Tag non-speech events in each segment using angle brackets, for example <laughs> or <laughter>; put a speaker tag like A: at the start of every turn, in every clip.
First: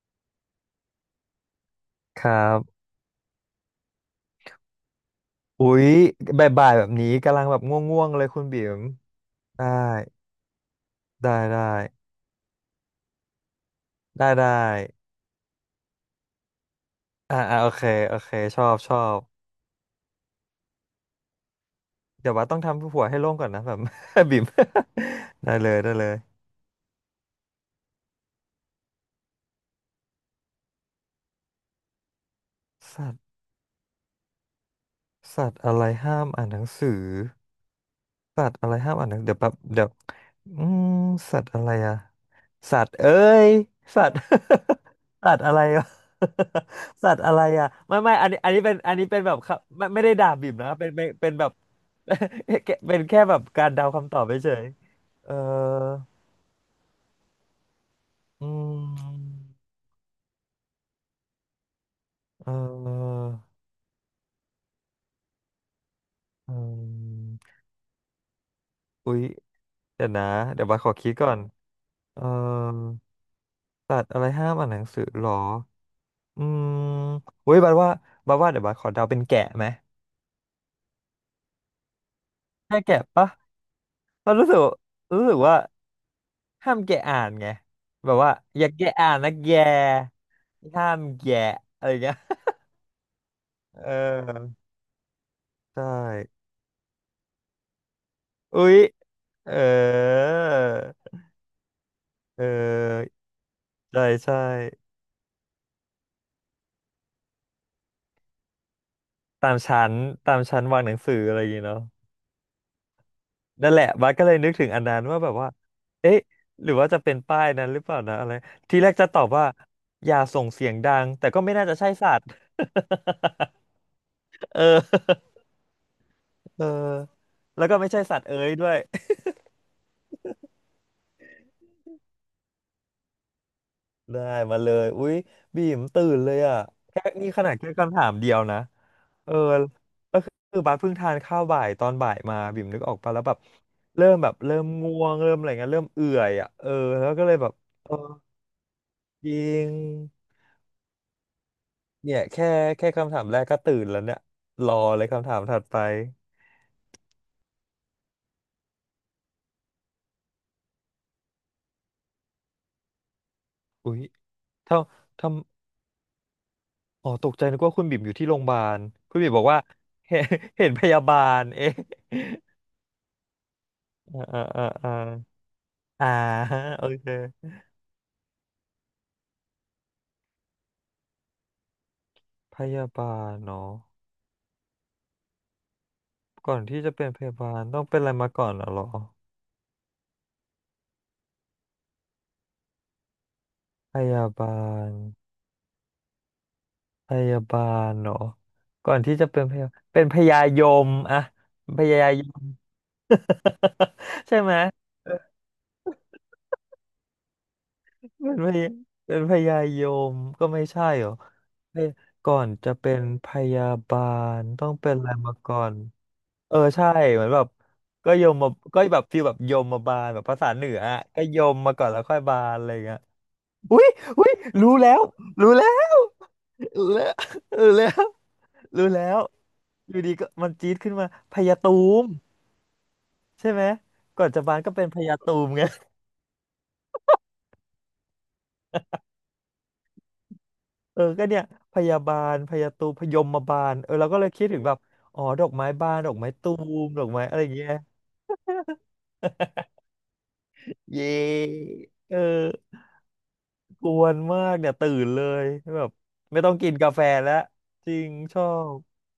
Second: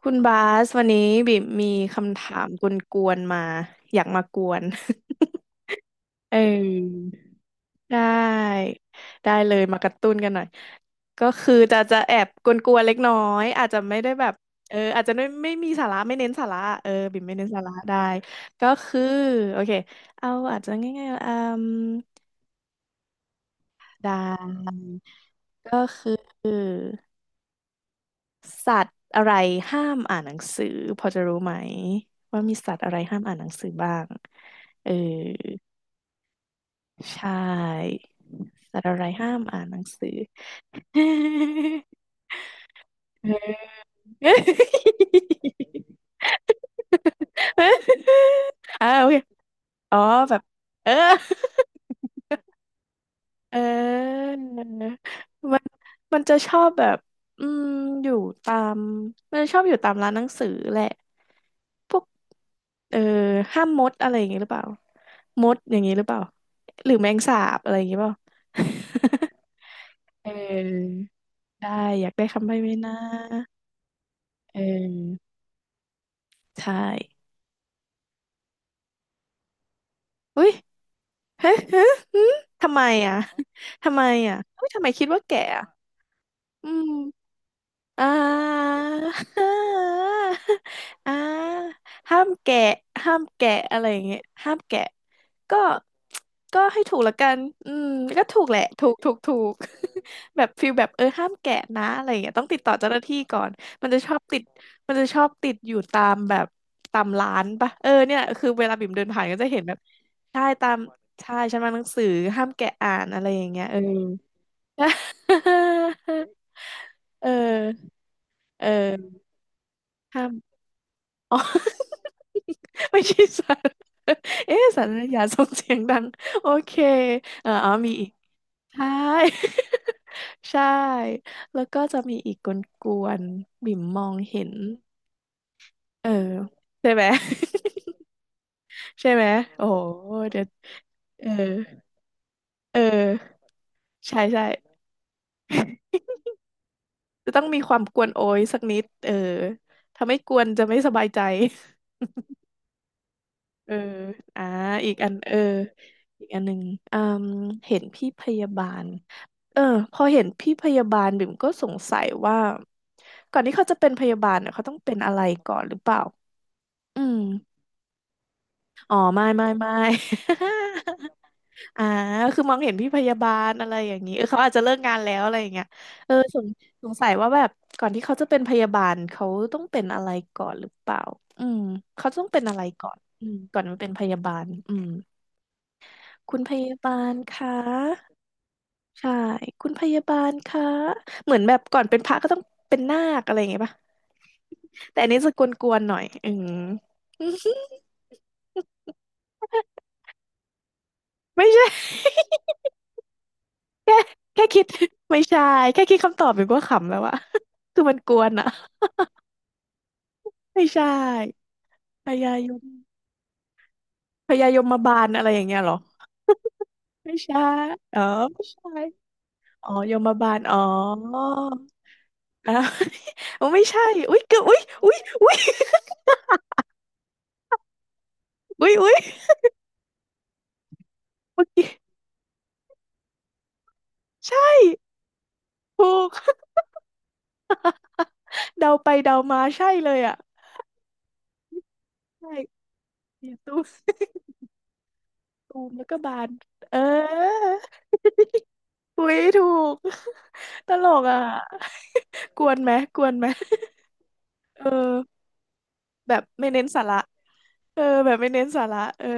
A: คุณบาสวันนี้บิ่มมีคำ
B: ครั
A: ถามก
B: บ
A: วนๆมาอยากมากวน
B: อุ๊ย
A: <laughs> เออ
B: บ่ายๆแบบนี้ กำลังแบบง
A: ได้
B: ่วงๆเลยคุณบิ๋ม
A: ได้เลย
B: ได้
A: มากระตุ้นกันหน่อยก็
B: ได้
A: คือ
B: ได้
A: จะแอบกวนๆเล็กน้อยอาจจะไม่ได้แบ
B: ได้
A: บ
B: ได้
A: เอออาจจะไม่มีสาระไม่เน้นสาระเออบิ่มไม่เน้นสา
B: โอ
A: ระ
B: เค
A: ได้
B: โอเค ชอ
A: ก็
B: บ ช
A: คื
B: อ
A: อ
B: บ
A: โอเคเอาอาจจะง่ายๆอืม
B: เดี๋ยวว่าต้องทำหัวให้โล่งก่อนนะแบบ
A: ได
B: <laughs> บิ๋ม
A: ้
B: <laughs> ได้เล
A: ก็
B: ย ได้เลย
A: คือ สัตว์อะไรห้ามอ่านหนังสือพอจะรู้ไหมว่ามีสัตว์อะไร
B: สัต
A: ห้าม
B: ว์
A: อ่านหนังสือบ้างเออ
B: สัตว์อะไรห้ามอ่านหนังสือ
A: ใช่
B: สัตว์อะไร
A: สัตว์
B: ห้า
A: อะ
B: ม
A: ไร
B: อ่านหนัง
A: ห้า
B: เดี๋ยว
A: ม
B: แป๊บ
A: อ่านหนั
B: เดี๋
A: ง
B: ยว
A: สือ
B: อืม
A: <laughs>
B: สัตว์อะไรอะสัตว์เอ้
A: เออ
B: ยสัตว์ <laughs> สัตว์อะไรวะ <laughs> สัตว์อะไรอะไม่อันนี้อันนี้เป็น
A: <laughs> อ่า
B: อัน
A: โอ
B: นี้
A: เค
B: เป็นแบบครับไม่
A: อ๋อ
B: ไม่ได้ด่า
A: แบบ
B: บิ่มนะเป็
A: เอ
B: น
A: อ
B: เป็นเป็นแบบ
A: <laughs>
B: <laughs> เป็นแค่แบบ
A: เอ
B: การเดาคำตอบเฉยๆเออ
A: อ มันจะชอบแบบอืมอยู่
B: อื
A: ตามมัน
B: ม
A: จะชอบอยู่ตามร้านหนังสือแหละพวก
B: เ
A: เออ
B: ออ
A: ห้ามมดอะไรอย่างงี้หรือเปล่ามดอย่างงี้หรือเปล่า
B: อื
A: หรือแมงสา
B: ม
A: บอะไรอย่างงี้เปล่า
B: อุ๊ยเดี๋ยวนะ
A: <laughs>
B: เดี๋ยวบาสขอ
A: เออ
B: คิดก่อน
A: ได้อยาก
B: เออ
A: ได้คำใบ้ไหมนะ
B: สัตว์อะไรห้าม
A: เอ
B: อ่านหนังสือหร
A: อ
B: อ อืม
A: ใช่
B: เว้ยบัดว่าบัดว่าเดี๋ยวบัดขอเดาเป็นแกะไหม
A: อุ้ยเฮ้ยเฮ้ยหืมทำ
B: ใช่
A: ไม
B: แกะ
A: อ่ะ
B: ปะ
A: <laughs> ทำไม
B: เรา
A: อ่ะ
B: รู้สึก
A: เฮ้ยทำไมคิดว่า
B: รู้สึก
A: แก่
B: ว่า
A: อะอื
B: ห้าม
A: ม
B: แกะอ่านไง
A: อ่า
B: แบบว่าอย่าแกะอ่านนะแกห้าม
A: <laughs> อ่า
B: แกะอะไรอย่างเงี้ย
A: ห้ามแกะห้ามแกะ
B: <laughs>
A: อะไร
B: เ
A: อย่างเงี้ยห้า
B: ออ
A: มแกะก็
B: ใช่
A: ก็ให้ถูกละกันอืมก็ถูกแห
B: อุ๊
A: ละ
B: ย
A: ถูกถูกถู
B: เอ
A: ก
B: อ
A: <laughs> แบบฟิลแบบเออห้ามแกะนะอะไรอย่างเงี้ย
B: เอ
A: ต้องติดต่อเจ้าหน้า
B: อ
A: ที่ก่อนมันจะ
B: ใช่
A: ชอบ
B: ใช่
A: ติดมันจะชอบติดอยู่ตามแบบตามร้านปะเออเนี่ยคือเวลาบิ่มเดินผ่านก็จะ
B: ตาม
A: เห็นแบบ
B: ชั้นตา
A: ใช่
B: มชั้น
A: ตาม
B: วางหนังสือ
A: ใช่
B: อะไรอย่าง
A: ฉัน
B: เงี้ย
A: มาห
B: เนาะ
A: นังสือห้ามแกะอ่านอะไรอย่างเงี้ย
B: นั่น
A: เอ
B: แห
A: อ
B: ละบัสก็เลยนึกถึงอันนั้นว่าแบบว่าเอ๊ะหรือว่าจะเป็น
A: <laughs> เออ
B: ป้ายนั้นหรือเปล่านะอะไร
A: เออ
B: ทีแรกจะตอบว่าอย่า
A: ห้าม
B: ส่งเสียงดังแต่
A: อ๋อ
B: ก็ไม่น่าจะใช่สัตว์
A: <laughs> ไม่ใช่สัร
B: <laughs> เอ
A: เอ๊ะ
B: อ
A: สัรนะอย่าส่งเสียงดัง โอ
B: เออ
A: เค เออ
B: แล้ว
A: อ๋อ
B: ก็ไม่
A: มี
B: ใช่
A: อีก
B: สัตว์เอ้ยด้วย
A: ใช่ <laughs> ใช่ แล้วก็จะมีอีกกวนๆบิ่มมอ
B: <laughs>
A: ง
B: ได้
A: เห็น
B: มาเลยอุ๊ยบีมตื่
A: เออ
B: นเลยอ่ะ
A: ใช่
B: แค่
A: ไหม
B: นี่ขนาดแค่คำถามเดียวนะ
A: <laughs> ใช่ไหม
B: เออ
A: โอ้โห
B: ก็ค
A: เดี๋ยว
B: ือบัสเพิ่งทาน
A: เออ
B: ข้าวบ่ายตอนบ่ายมาบิ่ม
A: เ
B: นึกออกปะแล้วแบ
A: ออ
B: บเริ่ม
A: ใช่
B: แบบ
A: ใช่
B: เริ่มง่วงเริ่มอะไรเงี้ยเริ่ม
A: <laughs>
B: เอื่อยอ่ะเออแล้วก็
A: จะ
B: เลย
A: ต้อง
B: แบบ
A: มีความ
B: เออ
A: กวนโอยสักนิดเออ
B: จริง
A: ถ้าไม่กวนจะไม่สบายใจ
B: เนี่ยแค่แค่คำถามแรกก็
A: เออ
B: ตื่นแล้วเนี่ย
A: อ่า
B: รอ
A: อีก
B: เลย
A: อัน
B: คำ
A: เอ
B: ถา
A: อ
B: มถัดไป
A: อีกอันหนึ่งอืมเห็นพี่พยาบาลเออพอเห็นพี่พยาบาลบิ่มก็สงสัยว่าก่อนที่เขาจะเป็น
B: อุ๊ย
A: พยาบาลเนี่ยเขาต้อ
B: ถ้า
A: งเป็นอะไร
B: ทำ
A: ก่อนหรือเปล่าอื
B: อ๋อ
A: ม
B: ตกใจนึกว่าคุณบิ่มอยู่ที่โรงพยาบาล
A: อ๋อ
B: คุณ
A: ไม่
B: บิ่มบอ
A: ไม่
B: กว่า
A: ไม่
B: <laughs> เห็นเห็นพยาบาลเอ๊ะ
A: <laughs> อ่า
B: <laughs>
A: คือมองเห็นพี่พยาบาลอะไรอย่างนี้
B: อ่า
A: เออเขา
B: อ่า
A: อาจจะ
B: อ่า
A: เลิก
B: อ่า
A: งานแล้วอะไรอย่างเงี้ย
B: อ่า
A: เออสง
B: <laughs> โอ
A: สงสั
B: เค
A: ยว่าแบบก่อนที่เขาจะเป็นพยาบาลเขาต้องเป็นอะไรก่อนหรือเปล่าอืมเขาต้องเป็นอะ
B: พ
A: ไร
B: ยา
A: ก่อน
B: บา
A: อื
B: ล
A: มก่อน
B: เนาะ
A: มาเป็นพยาบาลอืม คุณพ
B: ก่อน
A: ยา
B: ที่จะ
A: บา
B: เป็น
A: ล
B: พ
A: ค
B: ยาบาลต้องเป็นอะไร
A: ะ
B: มาก่อนเหรอ
A: ใช่คุณพยาบาลคะเหมือนแบบก่อนเป็นพระก็ต้องเป็นนาคอะไรอย่างเงี้ยป่ะ
B: พยาบาล
A: แต่อันนี้จะกวนๆหน่อยอืม
B: พยาบาลเนาะก่อนที่จะเป็นพยาเป็นพยายมอะ
A: <laughs> ไม่ใช่
B: พยายม <laughs>
A: <laughs> แค่
B: ใช่
A: แค่
B: ไหม
A: คิดไม่ใช่แค่คิดคำตอบอยู่ก็ขำแล้วอะ <laughs> คือมันกว
B: เป็
A: น
B: น
A: อะ
B: พยเป็นพยายมก็ไม่
A: ไม่
B: ใช่
A: ใช่
B: หรอเอ้ย
A: พยา
B: ก่อ
A: ย
B: น
A: ม
B: จะเป็นพยาบา
A: พ
B: ล
A: ยาย
B: ต้อง
A: ม
B: เป็
A: บา
B: นอะ
A: ล
B: ไร
A: อะไร
B: มา
A: อย่าง
B: ก่
A: เงี้
B: อ
A: ยเหร
B: น
A: อ
B: เออใช่
A: ไม่
B: เหมือน
A: ใช่
B: แบบ
A: อ๋อ
B: ก็ยม
A: ไม่
B: มา
A: ใช่
B: ก็แบบฟีลแบบยม
A: อ๋อ
B: มา
A: ย
B: บาล
A: ม
B: แบบ
A: บา
B: ภา
A: ล
B: ษา
A: อ๋อ
B: เหนืออะก็ยมมาก่อนแล้วค่อยบาล
A: อ้า
B: อะ
A: ว
B: ไรอย่างเงี้ย
A: <laughs> อ๋อ <laughs> ไม่
B: อุ้
A: ใช่
B: ย
A: อุ๊ย
B: อุ้ย
A: เกือบอุ๊ย
B: รู้แล้
A: อุ๊ย
B: ว
A: อุ๊ย
B: รู้แล้
A: <laughs>
B: วรู้แล้วรู้แล้ว
A: อุ๊ย
B: รู้
A: อุ๊ย
B: แล้วอยู่ดีก็มันจี๊ดขึ้นมาพ
A: เมื่อ
B: ยา
A: กี้
B: ตูมใช่ไหมก่อ
A: <laughs>
B: นจะ
A: ใช่
B: บาลก็เป็นพยาตูมไง
A: ถูก <laughs> เดาไปเดามาใช่เลยอ่ะ
B: เออก็เนี่ยพยาบา
A: ใช่
B: ลพยาตูพยม
A: เสียตู
B: บา
A: ม
B: ลเออเราก็เลยคิดถึงแบบอ๋อดอ
A: <laughs>
B: ก
A: ตู
B: ไม้
A: มแล้ว
B: บา
A: ก็
B: นดอก
A: บาน
B: ไม้ตู
A: เอ
B: มดอกไม้อะไรอ
A: อ
B: ย่างเงี้ย
A: <laughs> อุ้ยถูก <laughs> ตลก
B: เย้
A: อ่ะ
B: เออ
A: <laughs> กวนไหมกวนไหม
B: กวนมาก
A: เออ
B: เนี่ยตื่นเลยแบบ
A: แบบ
B: ไม่
A: ไม่
B: ต้อง
A: เน้น
B: กิน
A: สา
B: กา
A: ระ
B: แฟแล้ว
A: เออ
B: จริง
A: แบบไม่
B: ช
A: เน้
B: อ
A: นสา
B: บ
A: ระเออ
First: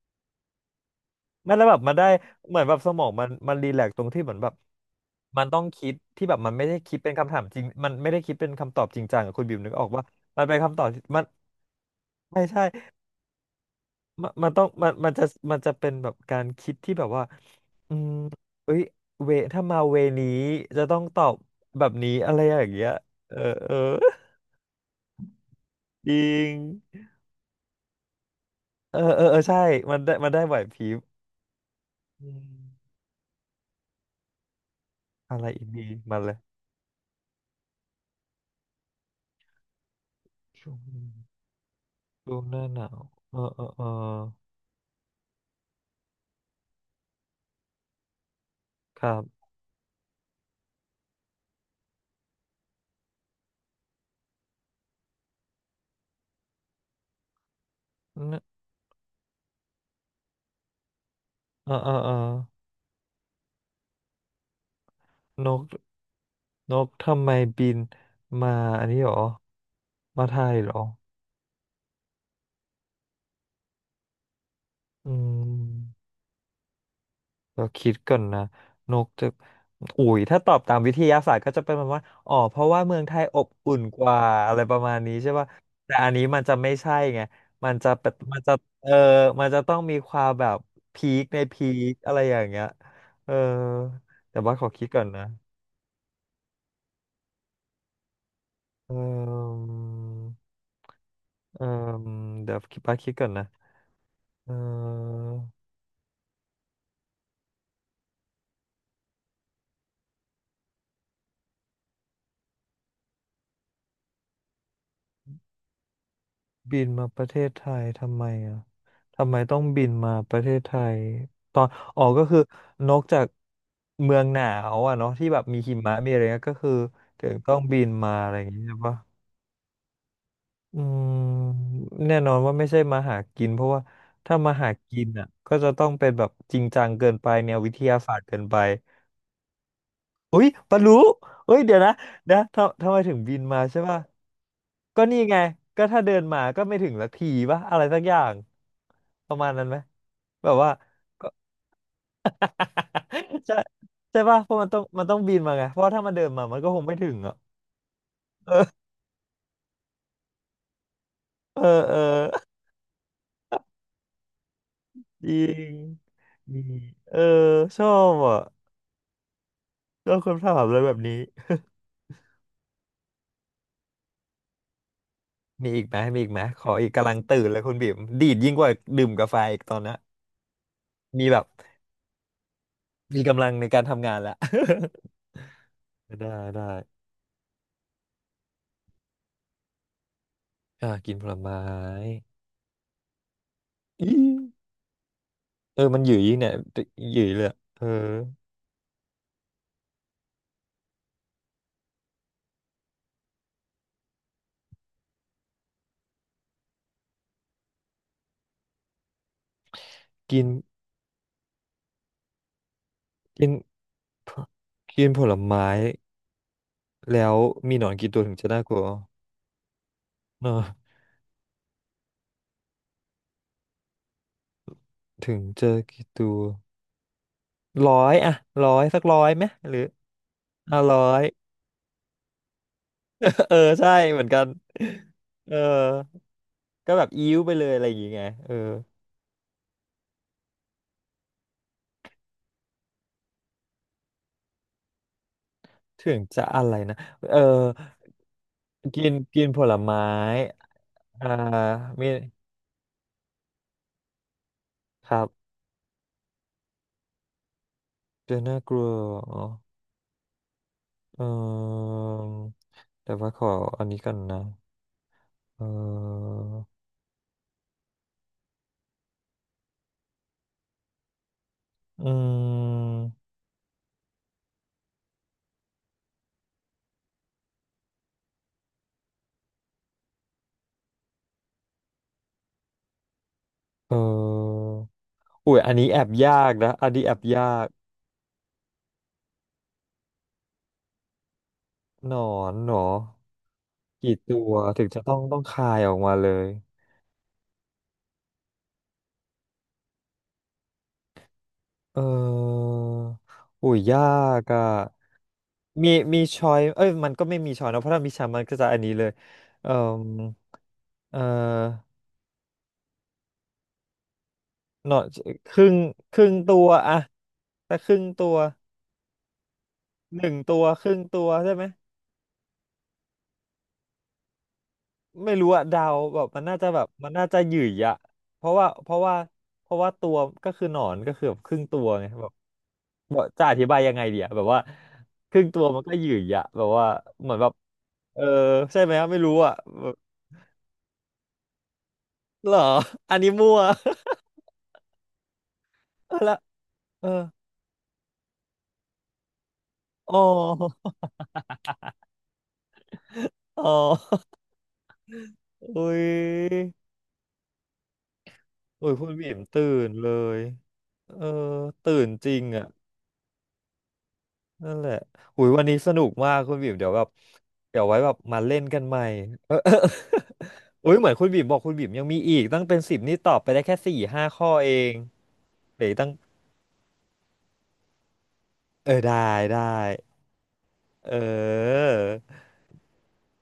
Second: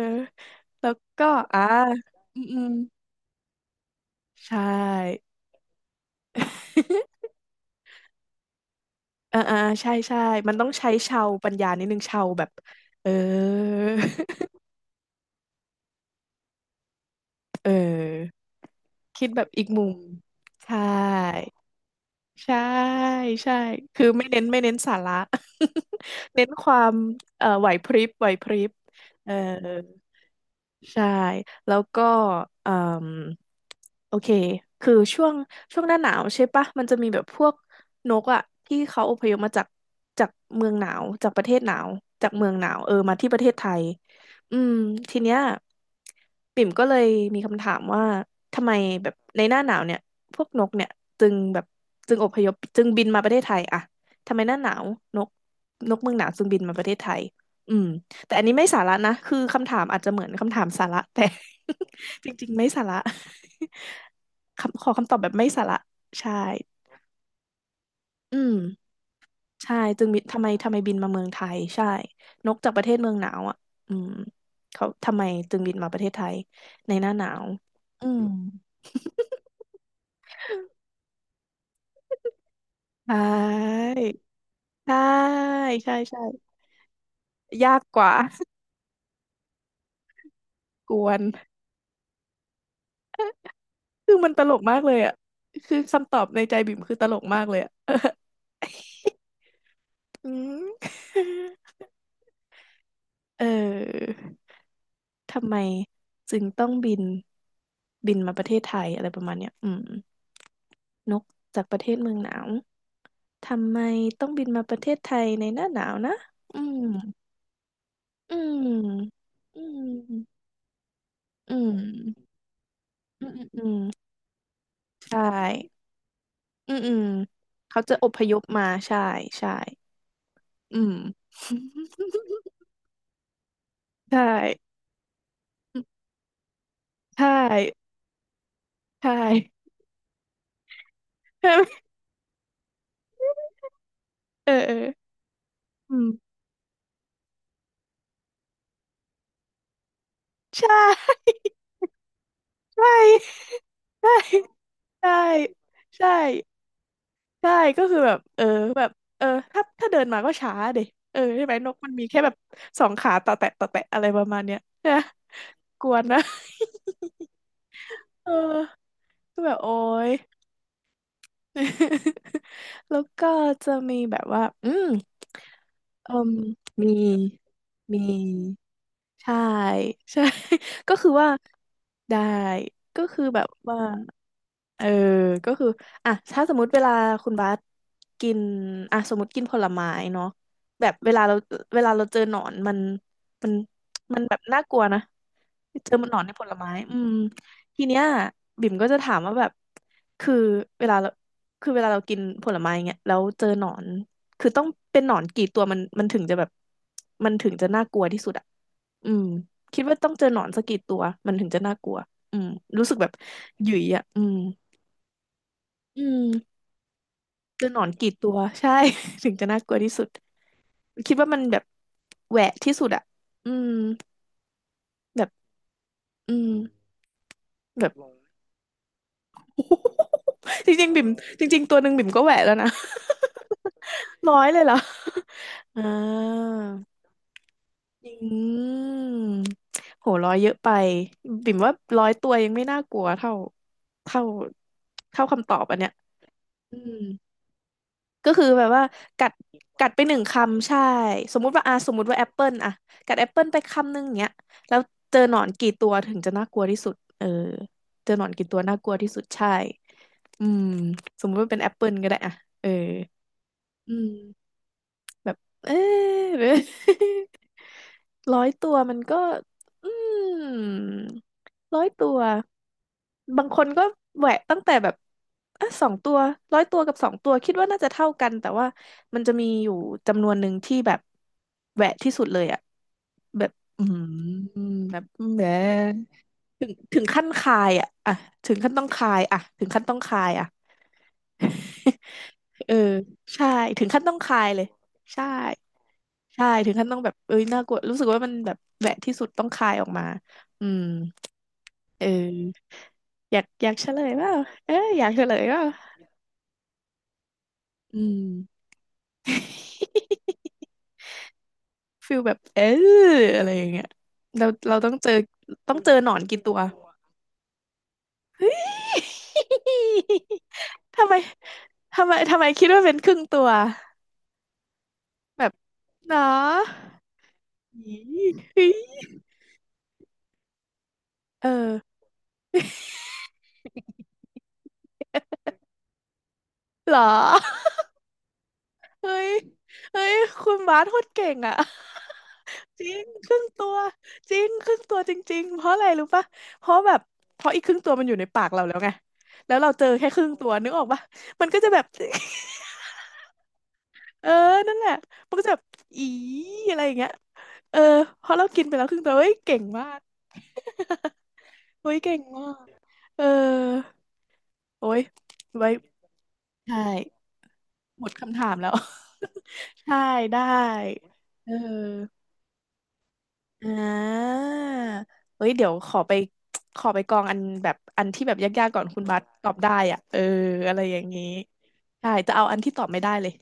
A: แล้วก็
B: ไม่
A: อ่า
B: แล้วแบบมันได้
A: อืม
B: เห
A: อื
B: มือน
A: ม
B: แบบสมองมันรีแลกซ์ตรงที่เหมือนแบ
A: ใช
B: บ
A: ่
B: มันต้องคิดที่แบบมันไม่ได้คิดเป็น
A: <laughs>
B: คำถามจริงมันไม่ได้คิดเป็นคำตอบจริงจังอะ
A: อ่า
B: คุณบิ
A: อ่า
B: วนึกออก
A: ใช่
B: ว่า
A: ใช่
B: มัน
A: มัน
B: เป็น
A: ต้อง
B: คำตอ
A: ใช้
B: บที่
A: เชา
B: มัน
A: วปัญญานิดนึงเชาวแบ
B: ไม่
A: บ
B: ใช่
A: เออ
B: มันมันต้องมันมันจะมันเป็นแบบการคิดที่แบบว่า
A: <laughs> เออ
B: อืมเอ้ย
A: คิด
B: เว
A: แบบอี
B: ถ้า
A: ก
B: มา
A: มุม
B: เวนี้
A: ใช่
B: จะต้องตอบแบบนี้อะไรอ
A: ใช่
B: ย่างเงี้ย เออ
A: ใช่
B: เออ
A: คือไม่เน้นสาระ
B: จริ
A: <laughs> เน้น
B: ง
A: ความเอ่อไหวพริบไหวพริบ
B: เออเออ
A: เออ
B: เออใช่ มันได้ไหวพริบ
A: ใช่แล้วก็
B: อื
A: เอ่
B: ม
A: มโอเคคือช่วง
B: อะไรอีก
A: ช่วง
B: ดี
A: หน้าหนา
B: มา
A: ว
B: เลย
A: ใช่ปะมันจะมีแบบพวกนกอะที่เขาอพยพมาจากจากเมือ
B: ช่
A: ง
B: วง
A: หนาวจากประเทศหนาวจาก
B: ช่วง
A: เมือง
B: ห
A: ห
B: น้า
A: นา
B: ห
A: ว
B: นา
A: เออ
B: ว
A: มาที่ป
B: เอ
A: ระ
B: อ
A: เทศ
B: เอ
A: ไท
B: อเอ
A: ย
B: อ
A: อืมทีเนี้ยปิ่มก็เลยมีคำถามว่าทำไม
B: ค
A: แบ
B: รั
A: บใน
B: บ
A: หน้าหนาวเนี่ยพวกนกเนี่ยจึงแบบจึงอพยพจึงบินมาประเทศไทยอะทำไมหน้าหนาวนกนกเมืองหนาวจึงบินมาประเทศไทยอืม แต่
B: เน
A: อันนี้ไม่สาระนะ คือคำถามอาจจะเหมือนคำถามสาระแต่
B: เออ
A: <laughs> จริงๆไม่สาระ <laughs> คำขอคำตอบแบบไม่
B: น
A: สา
B: ก
A: ระใช่
B: นกทำไมบิน
A: อืม
B: มาอันนี้หรอ
A: ใช่จึงมี
B: มาไท
A: ทำไม
B: ยห
A: ทำ
B: ร
A: ไม
B: อ
A: บินมาเมืองไทยใช่นกจากประเทศเมืองหนาวอ่ะอืมเขา
B: อื
A: ทำไมจึงบินมาประเท
B: ม
A: ศไทยในหน้าหนาว
B: เราคิด
A: อื
B: ก่อ
A: ม
B: นนะนกจะอุ๋ยถ้าตอบตามวิทยาศาสตร์ก็จะเป็นประมาณว่าอ๋อเพราะว่าเมือง
A: ใช
B: ไทยอบอุ่
A: ่
B: นกว่าอะไรประมา
A: ใช่
B: ณนี้ใช่ป่ะ
A: ใช่
B: แต่อัน
A: ใช่
B: นี้มันจะไม่ใช่ไงมั
A: ยา
B: น
A: ก
B: จะ
A: ก
B: เป็
A: ว่า
B: นมันจะเออมันจะต้องมีความแบบ
A: <laughs> กว
B: พี
A: น
B: คในพีคอะไรอย่างเงี้ยเออ
A: คือมัน
B: แต่
A: ตล
B: ว่า
A: ก
B: ขอ
A: มาก
B: คิด
A: เลย
B: ก่อน
A: อ่ะ
B: นะ
A: คือคำตอบในใจบิ่มคือตลกมากเลยอ่ะ
B: เออ
A: <laughs> อืม
B: เออเดี๋ยวคิดบ้าคิดก่อน
A: เ
B: นะ
A: ออ
B: เออ
A: ทำไมจึงต้องบินบินมาประเทศไทยอะไรประมาณเนี้ยอืมนกจากประเทศเมืองหนาวทำไมต้องบินมาประเทศไทยในหน้าหนาวนะอืม
B: บินมาประเทศไทยทำไม
A: อื
B: อ่ะ
A: ม
B: ทำไมต้
A: อื
B: อง
A: ม
B: บินมาประเทศไทย
A: อื
B: ตอนออกก็
A: ม
B: คือนอกจา
A: อื
B: ก
A: มอืม
B: เมืองหนาวอ่ะเนาะ
A: ใช่
B: ที่แบบมีหิมะมีอะไรเงี้ยก็คื
A: อื
B: อ
A: มอืม
B: ถึงต้องบิ
A: เขา
B: น
A: จะอ
B: มา
A: พ
B: อะ
A: ย
B: ไรอ
A: พ
B: ย่างเงี้ย
A: มา
B: ใช่ปะ
A: ใช่ใช่อื
B: อื
A: ม
B: มแน่นอนว่าไม่
A: <laughs>
B: ใช่มาหากินเพราะว่า
A: ใช่
B: ถ้ามาหากินอ่ะก็จะต้องเป็นแบบจริงจังเกินไป
A: ใช่
B: แนววิทยาศาสตร์เกินไป
A: ใช่ <laughs>
B: อุ้ยปะรู้เอ้ยเดี๋ยวนะนะทำไมถึงบินมาใช่ป่ะ
A: เออเออ
B: ก็นี่ไงก็
A: อื
B: ถ้า
A: ม
B: เดินมาก็ไม่ถึงสักทีป่ะอะไรสักอย่างประมาณนั้นไหมแบบ
A: ใช
B: ว่า
A: ่
B: ก็
A: ใช
B: <laughs> ใช่
A: ่ใช่
B: ใช่ป่ะเพราะมันต้องมัน
A: ใช่
B: ต้องบินมาไงเพราะว่าถ้า
A: ใช่
B: มันเดินมามันก็คงไม่ถึงอ่ะ
A: ใช่ก็คือแบบเออแบบเออถ้าเดินมาก็ช้าเด็เออใช่ไหม
B: เอ
A: นก
B: อ
A: มัน
B: เออ
A: มีแค่แบบสองขาต่อแตะต่อแตะ
B: <laughs>
A: อะไรประมาณเนี้ยใช่ไหม
B: จริง
A: กวนนะ
B: มีเออชอบ
A: เออ
B: อ่ะ
A: ก็แบบโอ๊
B: ช
A: ย
B: อบคำถามอะไรแบบนี้
A: <laughs> แล้วก็จะมีแบบว่าอืม
B: มีอีกไหม
A: เอ
B: มีอี
A: ม
B: กไหมขออี
A: มี
B: กกำลังตื่นเลยคุณบิ่
A: ม
B: ม
A: ี
B: ดีดยิ่งกว่าดื่มกา
A: ใช่
B: แฟอีกตอนนะ
A: ใช่ <laughs> ก็คือ
B: มี
A: ว่า
B: แบบ
A: ได้ก็คื
B: มี
A: อแบ
B: กำ
A: บ
B: ลังใน
A: ว่า
B: การทำงานแล้ว
A: เออก็คืออ่ะ
B: <laughs> ได้
A: ถ้าสมมติเวลา
B: ได้
A: คุณบาสกินอ่ะสมมติกินผลไม้เนาะแบ
B: อ่า
A: บเว
B: กิน
A: ลา
B: ผ
A: เรา
B: ลไม้
A: เจอหนอนมัน
B: อี
A: มันแบบน่ากลัวนะ
B: เออ
A: เจอ
B: มัน
A: มัน
B: หยื
A: หนอ
B: ย
A: นในผ
B: เนี่
A: ล
B: ย
A: ไม้อืม
B: หยืยเลยอะเอ
A: ที
B: อ
A: เนี้ยบิ่มก็จะถามว่าแบบคือเวลาเราคือเวลาเรากินผลไม้เงี้ยแล้วเจอหนอนคือต้องเป็นหนอนกี่ตัวมันถึงจะแบบมันถึงจะน่ากลัวที่สุดอะอืมคิดว่าต้องเจอหน
B: กิ
A: อ
B: น
A: นสักกี่ตัวมันถึงจะน่ากลัวอืมรู้สึกแบบ
B: กิน
A: หยิ่ยอะอื
B: ผ
A: ม
B: กินผลไม้
A: อืม
B: แล้ว
A: เจอ
B: มี
A: หนอ
B: หน
A: น
B: อนกี่
A: กี่
B: ตัว
A: ตั
B: ถึ
A: ว
B: งจะน่า
A: ใช่
B: กลัว
A: <laughs> ถึงจะน่ากลัวที่สุด
B: เนอะ
A: คิดว่ามันแบบแหวะที่สุดอะอืมแบบ
B: ถึงเจอกี่ตั
A: อื
B: ว
A: มแบ
B: ร้
A: บ
B: อยอะร้อยสักร้อยไหมหรือ
A: <laughs> จ
B: ห้า
A: ริงๆ
B: ร้อ
A: บิ่ม
B: ย
A: จริงๆตัวหนึ่งบิ่มก็แหวะแล้วนะ
B: <laughs> เออใช่เหมือ
A: <laughs>
B: น
A: ร้อ
B: กั
A: ย
B: น
A: เลยเหรอ
B: เออ
A: <laughs> อ่า
B: ก็แบบอิ้วไปเลยอะไรอย่าง
A: อื
B: เงี้ยเออ
A: มโหร้อยเยอะไปบิ่มว่าร้อยตัวยังไม่น่ากลัวเท่าเท่าคำตอบอันเนี้ย
B: ถึงจะอะไร
A: อืม
B: นะเออ
A: ก็คือแบบว่า
B: กิน
A: กัด
B: กินผล
A: กัดไป
B: ไม้
A: 1 คำใช่
B: อ่า
A: สมมุติว่าอ่ะสมมุ
B: มี
A: ติว่าแอปเปิลอ่ะกัดแอปเปิลไป1 คำเนี้ยแล้ว
B: ค
A: เจอ
B: รับ
A: หนอนกี่ตัวถึงจะน่ากลัวที่สุดเออเจอหนอน
B: เจอ
A: กี่ตั
B: น่า
A: ว
B: ก
A: น่า
B: ลั
A: ก
B: ว
A: ลัวที่สุด
B: อ๋อ
A: ใช่อืมส
B: เอ
A: มมุติว่าเป็นแอปเปิล
B: อ
A: ก็ได้อ่ะเออ
B: แต่ว่าขออัน
A: อื
B: นี้ก่อนนะ
A: ม แบบ
B: เ
A: เออ
B: ออ
A: ห <laughs> รือ <laughs> 100 ตัวมันก็อืมร้อย
B: อื
A: ตัว
B: ม
A: บางคนก็แหวะตั้งแต่แบบอ่ะสองตัว100 ตัวกับ 2 ตัวคิดว่าน่าจะเท่ากันแต่ว่ามันจะมีอยู่จำนวนหนึ่งที่แบบแหวะที่สุดเลยอะแบบอื
B: เอ
A: ม
B: อ
A: แบบแหม
B: อุ้ยอันนี้แอบยาก
A: ถึง
B: นะอัน
A: ถึ
B: นี้
A: ง
B: แอบ
A: ขั้น
B: ยา
A: คา
B: ก
A: ยอะอะถึงขั้นต้องคายอะถึงขั้นต้องคายอะ <laughs>
B: หนอนห
A: เอ
B: น
A: อ
B: อ
A: ใช่ถึงขั้นต้
B: กี่
A: อง
B: ตั
A: คาย
B: ว
A: เลย
B: ถึงจะต้อง
A: ใช่
B: ต้องคายออกมาเล
A: ใช่
B: ย
A: ถึงขั้นต้องแบบเอ้ยน่ากลัวรู้สึกว่ามันแบบแหวะที่สุดต้องคายออกมาอืม
B: เอ
A: เอ
B: อ
A: ออยากอ
B: อุ้
A: ยาก
B: ย
A: เฉล
B: ยา
A: ยเปล่า
B: กอ่ะ
A: เอออยากเฉลยเปล่า
B: มีมีชอยเอ้ยมันก็ไม่มีชอยนะเพราะ
A: อื
B: ถ้ามี
A: ม
B: ชอยมันก็จะอันนี้เลยเอ่อ
A: <laughs>
B: เอ่อ
A: ฟิลแบบเอออะไรอย่างเงี้ยเราต้อ
B: หน
A: ง
B: อ
A: เจอ
B: ครึ่
A: ต้อ
B: ง
A: งเจอหนอ
B: ค
A: น
B: รึ่ง
A: กี่ตั
B: ตั
A: ว
B: วอะถ้าครึ่งตัวหนึ่งตัวครึ่
A: <laughs>
B: ง
A: ทำไม
B: ตัวใช่ไหม
A: ทำไมคิดว่าเป็นครึ่งตัว
B: ไม่
A: แบ
B: รู้
A: บ
B: อะเดา
A: เนา
B: แบบมันน่าจะแบบ
A: ะ
B: มันน่าจะหยื่ยอะ
A: อี
B: เพราะ
A: เฮ้
B: ว่า
A: ย
B: เพราะว่าเพราะว่าตัวก็คือหนอนก็คือแบบ
A: เอ
B: ครึ่ง
A: อ
B: ตัวไงแบบจะอธิบายยังไงดีอะแบบว่าครึ่งตัวมันก็หยื่ยอะแบบว่า
A: เหรอ
B: เหมือนแบบเออใช่ไหม
A: เฮ้
B: ไม่
A: ย
B: รู้อะแบบ
A: เฮ้ยคุณบาสโคตรเก่งอ่ะ
B: เหรอ
A: <laughs> จริง
B: อัน
A: ค
B: นี้
A: รึ่ง
B: มั่ว
A: ตัวจริงครึ่งตัวจริงๆเพราะอะไรรู้
B: <laughs> เอา
A: ปะ
B: ละ
A: เพราะแบบ
B: เออ
A: เพราะอีกครึ่งตัวมันอยู่ในปากเราแล้วไงแล้วเราเจอแค่
B: อ๋
A: ค
B: อ
A: รึ่งตัวนึกออกปะ
B: <laughs>
A: มันก็จะแบบ <laughs>
B: อ๋อ
A: เออนั่นแหละมันก็จะแบบ
B: อุ้
A: อี
B: ย
A: อะไรอย่างเงี้ยเออเพราะเรากินไปแล้ว
B: อุ้
A: ค
B: ย
A: รึ่ง
B: คุ
A: ตั
B: ณ
A: ว
B: บี
A: เฮ้ย
B: ม
A: เก่ง
B: ตื่
A: มา
B: น
A: ก
B: เลยเออ
A: <laughs> เฮ้
B: ตื่
A: ย
B: น
A: เก่ง
B: จริ
A: มา
B: ง
A: ก
B: อ่ะ
A: เออ
B: นั่นแห
A: โอ้
B: ละ
A: ย
B: อุ้ยวัน
A: ไว้
B: นี้สนุกมากคุณบีม
A: ใช่
B: เดี๋ยวแบบเดี๋ยวไว้
A: หม
B: แบ
A: ด
B: บ
A: คำ
B: มา
A: ถา
B: เล่
A: ม
B: น
A: แล้ว
B: กันใหม่เออ <laughs>
A: <laughs> ใช่
B: อ
A: ได้
B: ุ้ยเหมือนคุณบีม
A: เอ
B: บ
A: อ
B: อกคุณบีมยังมีอีกตั้งเป็นสิบนี่ตอบไปได้
A: อ่
B: แค่สี่ห้า
A: า
B: ข้อเอง
A: เฮ้ยเดี๋ยว
B: เดี๋ย
A: ข
B: วอี
A: อ
B: กตั้ง
A: ไปขอไปกองอันแบบอันที่แบบยากๆก่อน
B: เอ
A: คุ
B: อ
A: ณบัส
B: ได้
A: ตอบ
B: ได้
A: ได้อ่ะเอออะไรอย่าง
B: เออ
A: นี้ใช่จะเอาอันที่ตอบไม่ได้เลย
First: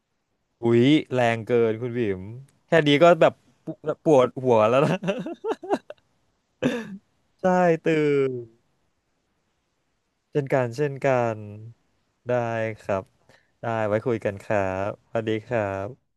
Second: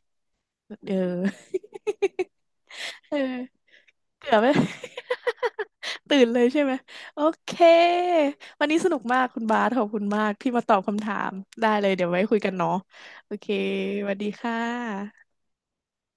B: อุ้ย
A: เออ
B: แรงเกินคุณบีม
A: <laughs>
B: แค่นี้ก็
A: เอ
B: แบบ
A: อ
B: ปวปว
A: เกื
B: ด
A: อบไหม
B: หัวแล้วนะ
A: <laughs> ตื่นเลยใช่ไหมโอ
B: <laughs>
A: เค
B: ใช่ตื่น
A: วันนี้สนุกมากคุณบาสขอบคุณมาก
B: เช่น
A: ที่
B: กั
A: มา
B: น
A: ตอบ
B: เช่น
A: คำถา
B: กั
A: ม
B: น
A: ได้เลยเดี๋ยวไว้คุ
B: ได้
A: ยกันเนาะ
B: ครับ
A: โอเค
B: ได้ไว้
A: ส
B: คุ
A: วัส
B: ย
A: ดี
B: กันค
A: ค่
B: รับสวัส
A: ะ
B: ดีครับ